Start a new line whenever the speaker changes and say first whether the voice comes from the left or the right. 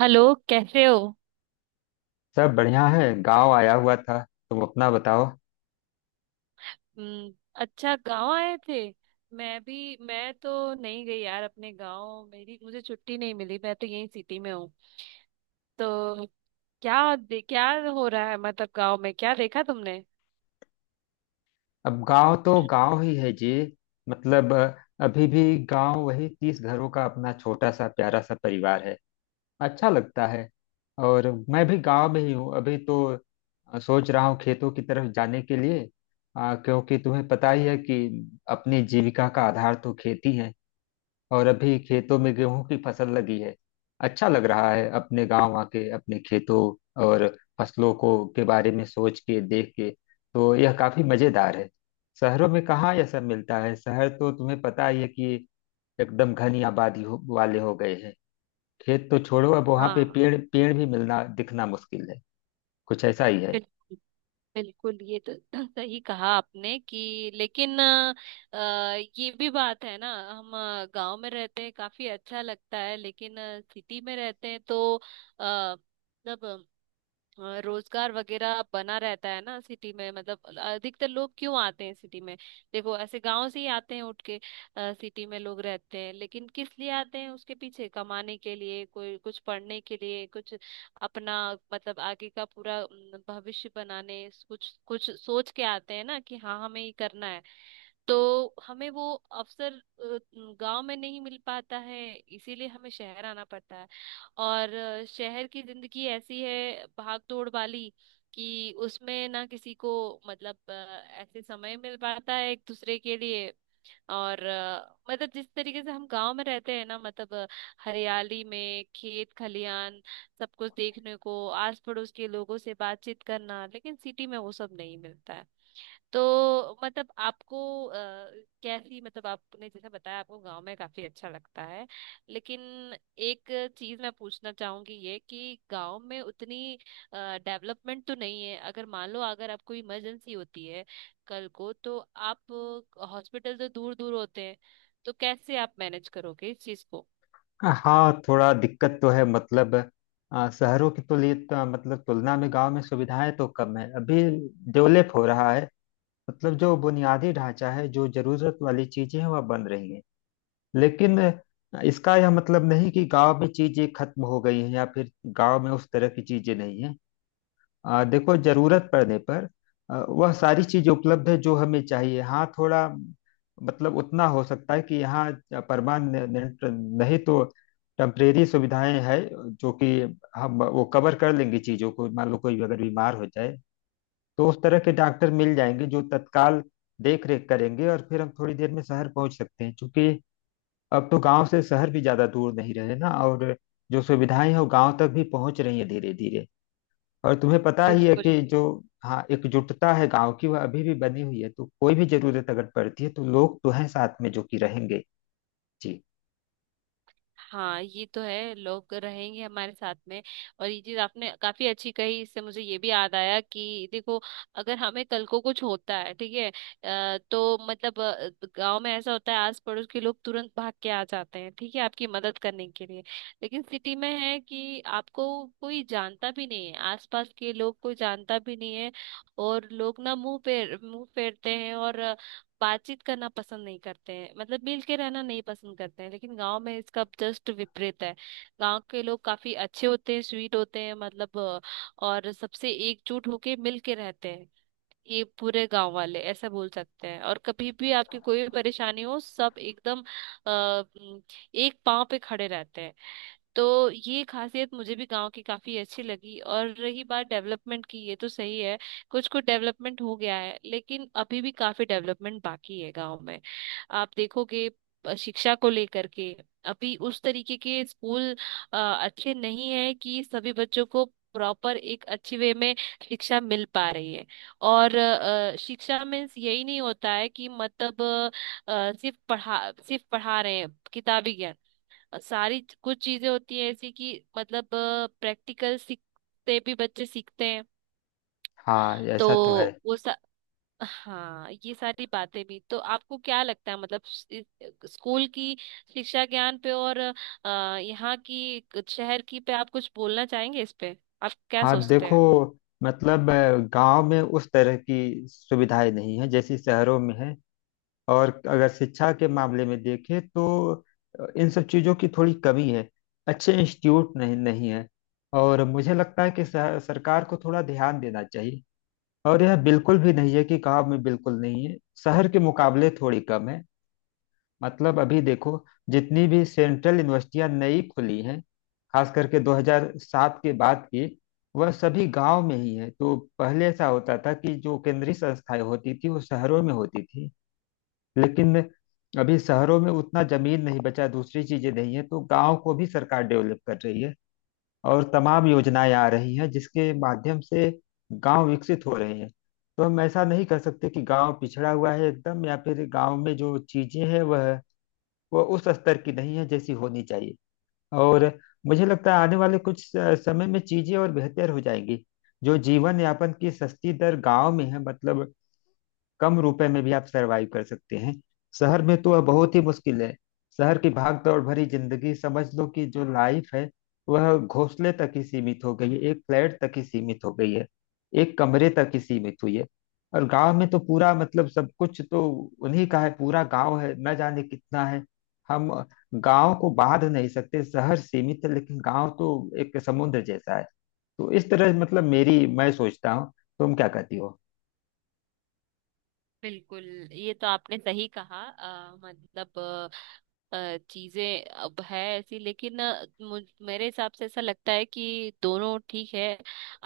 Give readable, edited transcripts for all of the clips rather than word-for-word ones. right: Hello. कैसे हो?
left: सब बढ़िया है, गांव आया हुआ था। तुम अपना बताओ।
right: हम्म। अच्छा, गांव आए थे? मैं तो नहीं गई यार, अपने गांव। मेरी मुझे छुट्टी नहीं मिली। मैं तो यहीं सिटी में हूँ। तो क्या हो रहा है, मतलब गांव में क्या देखा तुमने?
left: अब गांव तो गांव ही है जी। मतलब अभी भी गांव वही 30 घरों का अपना छोटा सा प्यारा सा परिवार है। अच्छा लगता है। और मैं भी गांव में ही हूँ अभी तो। सोच रहा हूँ खेतों की तरफ जाने के लिए। क्योंकि तुम्हें पता ही है कि अपनी जीविका का आधार तो खेती है। और अभी खेतों में गेहूं की फसल लगी है। अच्छा लग रहा है अपने गांव आके अपने खेतों और फसलों को के बारे में सोच के देख के। तो यह काफी मजेदार है। शहरों में कहाँ यह सब मिलता है। शहर तो तुम्हें पता ही है कि एकदम घनी आबादी हो, वाले हो गए हैं। खेत तो छोड़ो, अब वहां पे
right: हाँ।
left: पेड़ पेड़ भी मिलना दिखना मुश्किल है। कुछ ऐसा ही है।
right: बिल्कुल। बिल्कुल ये तो सही कहा आपने कि, लेकिन अ, ये भी बात है ना, हम गांव में रहते हैं काफी अच्छा लगता है, लेकिन सिटी में रहते हैं तो अ, मतलब रोजगार वगैरह बना रहता है ना सिटी में। मतलब अधिकतर लोग क्यों आते हैं सिटी में? देखो ऐसे गांव से ही आते हैं उठ के, सिटी में लोग रहते हैं। लेकिन किस लिए आते हैं? उसके पीछे कमाने के लिए, कोई कुछ पढ़ने के लिए, कुछ अपना मतलब आगे का पूरा भविष्य बनाने, कुछ कुछ सोच के आते हैं ना, कि हाँ हमें ये करना है। तो हमें वो अवसर गांव में नहीं मिल पाता है, इसीलिए हमें शहर आना पड़ता है। और शहर की जिंदगी ऐसी है, भाग दौड़ वाली, कि उसमें ना किसी को मतलब ऐसे समय मिल पाता है एक दूसरे के लिए। और मतलब जिस तरीके से हम गांव में रहते हैं ना, मतलब हरियाली में खेत खलियान सब कुछ देखने को, आस पड़ोस के लोगों से बातचीत करना, लेकिन सिटी में वो सब नहीं मिलता है। तो मतलब आपको अ, कैसी, मतलब आपने जैसे बताया आपको गांव में काफी अच्छा लगता है, लेकिन एक चीज मैं पूछना चाहूंगी, ये कि गांव में उतनी डेवलपमेंट तो नहीं है। अगर मान लो अगर आपको इमरजेंसी होती है कल को, तो आप, हॉस्पिटल तो दूर दूर होते हैं, तो कैसे आप मैनेज करोगे इस चीज को?
left: हाँ, थोड़ा दिक्कत तो है। मतलब शहरों की तुलना में गांव में सुविधाएं तो कम है अभी। डेवलप हो रहा है। मतलब जो बुनियादी ढांचा है, जो जरूरत वाली चीजें हैं, वह बन रही हैं। लेकिन इसका यह मतलब नहीं कि गांव में चीजें खत्म हो गई हैं या फिर गांव में उस तरह की चीजें नहीं हैं। देखो, जरूरत पड़ने पर वह सारी चीजें उपलब्ध है जो हमें चाहिए। हाँ, थोड़ा मतलब उतना हो सकता है कि यहाँ परमानेंट नहीं तो टेम्परेरी सुविधाएं हैं, जो कि हम वो कवर कर लेंगे चीजों को। मान लो कोई अगर बीमार हो जाए तो उस तरह के डॉक्टर मिल जाएंगे जो तत्काल देख रेख करेंगे, और फिर हम थोड़ी देर में शहर पहुंच सकते हैं, क्योंकि अब तो गांव से शहर भी ज्यादा दूर नहीं रहे ना। और जो सुविधाएं हैं वो गांव तक भी पहुंच रही है धीरे धीरे। और तुम्हें पता ही है
right: बिल्कुल।
left: कि जो हाँ एकजुटता है गांव की वह अभी भी बनी हुई है, तो कोई भी जरूरत अगर पड़ती है तो लोग तो हैं साथ में जो कि रहेंगे। जी।
right: हाँ ये तो है, लोग रहेंगे हमारे साथ में। और ये चीज आपने काफी अच्छी कही, इससे मुझे ये भी याद आया कि देखो, अगर हमें कल को कुछ होता है ठीक है, तो मतलब गांव में ऐसा होता है, आस पड़ोस के लोग तुरंत भाग के आ जाते हैं ठीक है, आपकी मदद करने के लिए। लेकिन सिटी में है कि आपको कोई जानता भी नहीं है, आसपास के लोग कोई जानता भी नहीं है। और लोग ना मुंह पे मुंह फेरते हैं, और बातचीत करना पसंद नहीं करते हैं, मतलब मिल के रहना नहीं पसंद करते हैं। लेकिन गांव में इसका जस्ट विपरीत है। गांव के लोग काफी अच्छे होते हैं, स्वीट होते हैं, मतलब और सबसे एकजुट होके मिल के रहते हैं। ये पूरे गांव वाले ऐसा बोल सकते हैं, और कभी भी आपकी कोई भी परेशानी हो सब एकदम अ, एक पांव पे खड़े रहते हैं। तो ये खासियत मुझे भी गांव की काफी अच्छी लगी। और रही बात डेवलपमेंट की, ये तो सही है कुछ कुछ डेवलपमेंट हो गया है, लेकिन अभी भी काफी डेवलपमेंट बाकी है गांव में। आप देखोगे शिक्षा को लेकर के अभी उस तरीके के स्कूल अच्छे नहीं है कि सभी बच्चों को प्रॉपर एक अच्छी वे में शिक्षा मिल पा रही है। और शिक्षा मीन्स यही नहीं होता है कि, मतलब सिर्फ पढ़ा रहे हैं किताबी ज्ञान। सारी कुछ चीजें होती है ऐसी कि, मतलब प्रैक्टिकल सीखते, भी बच्चे सीखते हैं।
left: हाँ, ऐसा तो है।
right: तो वो सा, हाँ ये सारी बातें भी तो, आपको क्या लगता है मतलब स्कूल की शिक्षा ज्ञान पे, और यहाँ की शहर की पे आप कुछ बोलना चाहेंगे इस पे? आप क्या
left: हाँ,
right: सोचते
left: देखो,
right: हैं?
left: मतलब गांव में उस तरह की सुविधाएं नहीं है जैसी शहरों में है। और अगर शिक्षा के मामले में देखें तो इन सब चीज़ों की थोड़ी कमी है। अच्छे इंस्टीट्यूट नहीं नहीं है। और मुझे लगता है कि सरकार को थोड़ा ध्यान देना चाहिए। और यह बिल्कुल भी नहीं है कि गांव में बिल्कुल नहीं है। शहर के मुकाबले थोड़ी कम है। मतलब अभी देखो, जितनी भी सेंट्रल यूनिवर्सिटियां नई खुली हैं, खास करके 2007 के बाद की, वह सभी गांव में ही है। तो पहले ऐसा होता था कि जो केंद्रीय संस्थाएं होती थी वो शहरों में होती थी। लेकिन अभी शहरों में उतना जमीन नहीं बचा, दूसरी चीजें नहीं है, तो गांव को भी सरकार डेवलप कर रही है। और तमाम योजनाएं आ रही हैं जिसके माध्यम से गांव विकसित हो रहे हैं। तो हम ऐसा नहीं कर सकते कि गांव पिछड़ा हुआ है एकदम, या फिर गांव में जो चीजें हैं वह उस स्तर की नहीं है जैसी होनी चाहिए। और मुझे लगता है आने वाले कुछ समय में चीजें और बेहतर हो जाएंगी। जो जीवन यापन की सस्ती दर गांव में है, मतलब कम रुपए में भी आप सरवाइव कर सकते हैं, शहर में तो वह बहुत ही मुश्किल है। शहर की भाग दौड़ भरी जिंदगी, समझ लो कि जो लाइफ है, वह घोंसले तक ही सीमित हो गई है, एक फ्लैट तक ही सीमित हो गई है, एक कमरे तक ही सीमित हुई है। और गांव में तो पूरा मतलब सब कुछ तो उन्हीं का है, पूरा गांव है, न जाने कितना है। हम गांव को बांध नहीं सकते। शहर सीमित है, लेकिन गांव तो एक समुद्र जैसा है। तो इस तरह मतलब मेरी मैं सोचता हूँ। तुम क्या कहती हो?
right: बिल्कुल। ये तो आपने सही कहा मतलब चीजें अब है ऐसी, लेकिन अ, मुझ मेरे हिसाब से ऐसा लगता है कि दोनों ठीक है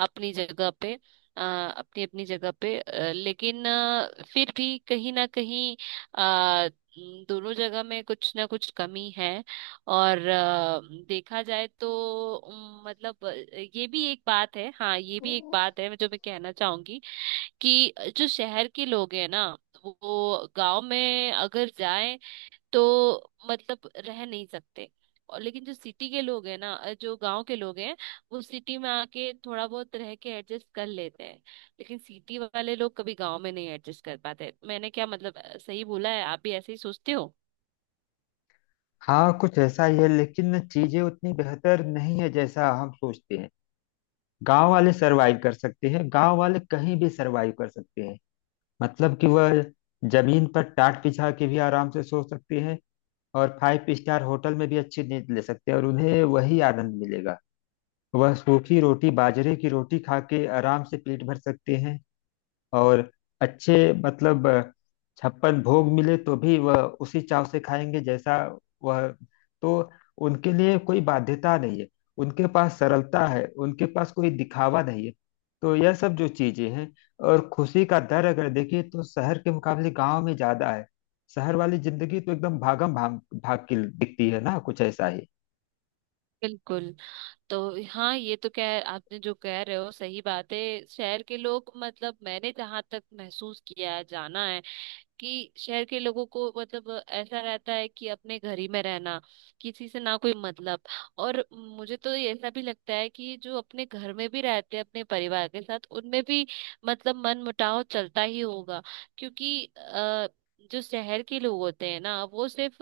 right: अपनी जगह पे। अ, अपनी अपनी जगह पे, लेकिन फिर भी कहीं ना कहीं अ, दोनों जगह में कुछ ना कुछ कमी है। और देखा जाए तो, मतलब ये भी एक बात है। हाँ ये भी एक बात है जो मैं कहना चाहूंगी, कि जो शहर के लोग हैं ना वो गांव में अगर जाएं तो मतलब रह नहीं सकते। और लेकिन जो सिटी के लोग हैं ना, जो गांव के लोग हैं वो सिटी में आके थोड़ा बहुत रह के एडजस्ट कर लेते हैं। लेकिन सिटी वाले लोग कभी गांव में नहीं एडजस्ट कर पाते। मैंने क्या, मतलब सही बोला है? आप भी ऐसे ही सोचते हो?
left: हाँ, कुछ ऐसा ही है, लेकिन चीजें उतनी बेहतर नहीं है जैसा हम सोचते हैं। गांव वाले सरवाइव कर सकते हैं, गांव वाले कहीं भी सरवाइव कर सकते हैं। मतलब कि वह जमीन पर टाट बिछा के भी आराम से सो सकते हैं, और फाइव स्टार होटल में भी अच्छी नींद ले सकते हैं और उन्हें वही आनंद मिलेगा। वह सूखी रोटी बाजरे की रोटी खा के आराम से पेट भर सकते हैं। और अच्छे मतलब छप्पन भोग मिले तो भी वह उसी चाव से खाएंगे जैसा वह। तो उनके लिए कोई बाध्यता नहीं है। उनके पास सरलता है, उनके पास कोई दिखावा नहीं है। तो यह सब जो चीजें हैं, और खुशी का दर अगर देखें तो शहर के मुकाबले गांव में ज्यादा है। शहर वाली जिंदगी तो एकदम भागम भाग भाग की दिखती है ना, कुछ ऐसा ही।
right: बिल्कुल। तो हाँ ये तो, कह आपने जो कह रहे हो सही बात है। शहर के लोग, मतलब मैंने जहां तक महसूस किया है जाना है, कि शहर के लोगों को मतलब ऐसा रहता है कि अपने घर ही में रहना, किसी से ना कोई मतलब। और मुझे तो ये ऐसा भी लगता है कि जो अपने घर में भी रहते हैं अपने परिवार के साथ, उनमें भी मतलब मन मुटाव चलता ही होगा। क्योंकि जो शहर के लोग होते हैं ना वो सिर्फ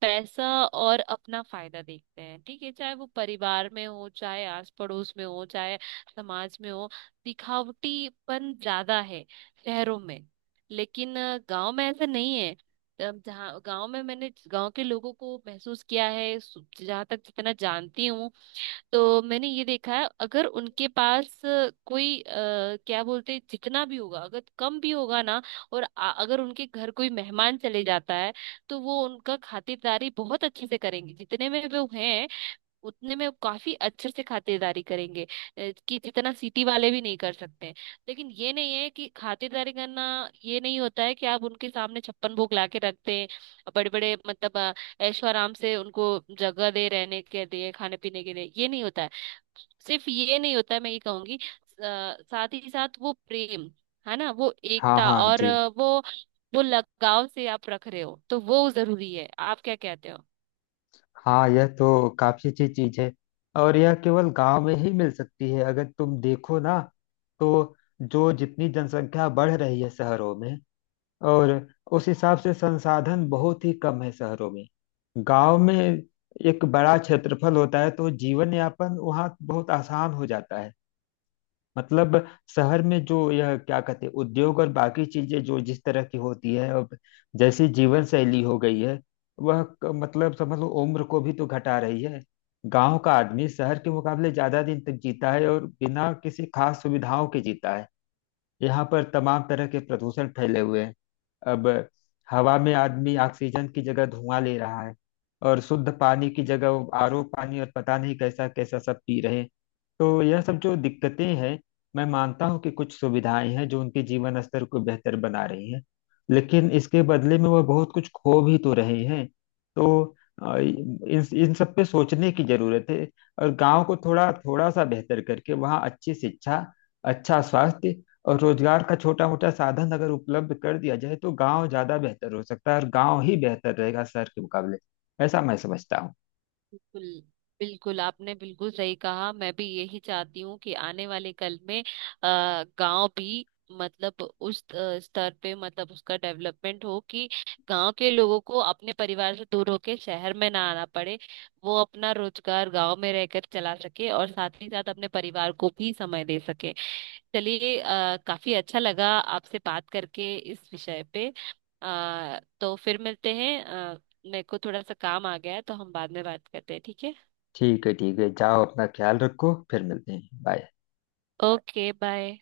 right: पैसा और अपना फायदा देखते हैं, ठीक है चाहे वो परिवार में हो, चाहे आस पड़ोस में हो, चाहे समाज में हो। दिखावटीपन ज्यादा है शहरों में, लेकिन गांव में ऐसा नहीं है। तब जहाँ गांव में मैंने गांव के लोगों को महसूस किया है, जहाँ तक जितना जानती हूँ, तो मैंने ये देखा है, अगर उनके पास कोई क्या बोलते हैं, जितना भी होगा, अगर कम भी होगा ना, और अगर उनके घर कोई मेहमान चले जाता है, तो वो उनका खातिरदारी बहुत अच्छे से करेंगे। जितने में वो हैं उतने में वो काफी अच्छे से खातिरदारी करेंगे कि जितना सिटी वाले भी नहीं कर सकते हैं। लेकिन ये नहीं है कि खातिरदारी करना ये नहीं होता है कि आप उनके सामने छप्पन भोग ला के रखते हैं, बड़े बड़े मतलब ऐशो आराम से उनको जगह दे रहने के लिए खाने पीने के लिए, ये नहीं होता है। सिर्फ ये नहीं होता है मैं ये कहूंगी, साथ ही साथ वो प्रेम है ना, वो
left: हाँ
right: एकता,
left: हाँ
right: और
left: जी।
right: वो लगाव से आप रख रहे हो, तो वो जरूरी है। आप क्या कहते हो?
left: हाँ, यह तो काफी अच्छी चीज है, और यह केवल गांव में ही मिल सकती है अगर तुम देखो ना। तो जो जितनी जनसंख्या बढ़ रही है शहरों में, और उस हिसाब से संसाधन बहुत ही कम है शहरों में। गांव में एक बड़ा क्षेत्रफल होता है तो जीवन यापन वहाँ बहुत आसान हो जाता है। मतलब शहर में जो यह क्या कहते हैं उद्योग और बाकी चीजें जो जिस तरह की होती है अब, जैसी जीवन शैली हो गई है, वह मतलब समझ लो उम्र को भी तो घटा रही है। गांव का आदमी शहर के मुकाबले ज्यादा दिन तक जीता है और बिना किसी खास सुविधाओं के जीता है। यहाँ पर तमाम तरह के प्रदूषण फैले हुए हैं। अब हवा में आदमी ऑक्सीजन की जगह धुआं ले रहा है, और शुद्ध पानी की जगह आरओ पानी और पता नहीं कैसा कैसा सब पी रहे हैं। तो यह सब जो दिक्कतें हैं, मैं मानता हूँ कि कुछ सुविधाएं हैं जो उनके जीवन स्तर को बेहतर बना रही हैं, लेकिन इसके बदले में वह बहुत कुछ खो भी तो रहे हैं। तो इन इन सब पे सोचने की जरूरत है। और गांव को थोड़ा थोड़ा सा बेहतर करके वहाँ अच्छी शिक्षा, अच्छा स्वास्थ्य और रोजगार का छोटा मोटा साधन अगर उपलब्ध कर दिया जाए तो गांव ज्यादा बेहतर हो सकता है, और गांव ही बेहतर रहेगा शहर के मुकाबले। ऐसा मैं समझता हूँ।
right: बिल्कुल। बिल्कुल आपने बिल्कुल सही कहा। मैं भी यही चाहती हूँ कि आने वाले कल में आ गांव भी, मतलब उस स्तर पे, मतलब उसका डेवलपमेंट हो कि गांव के लोगों को अपने परिवार से दूर होके शहर में ना आना पड़े। वो अपना रोजगार गांव में रहकर चला सके, और साथ ही साथ अपने परिवार को भी समय दे सके। चलिए काफी अच्छा लगा आपसे बात करके इस विषय पे। तो फिर मिलते हैं। मेरे को थोड़ा सा काम आ गया है, तो हम बाद में बात करते हैं ठीक है।
left: ठीक है, ठीक है, जाओ अपना ख्याल रखो। फिर मिलते हैं। बाय।
right: Okay bye.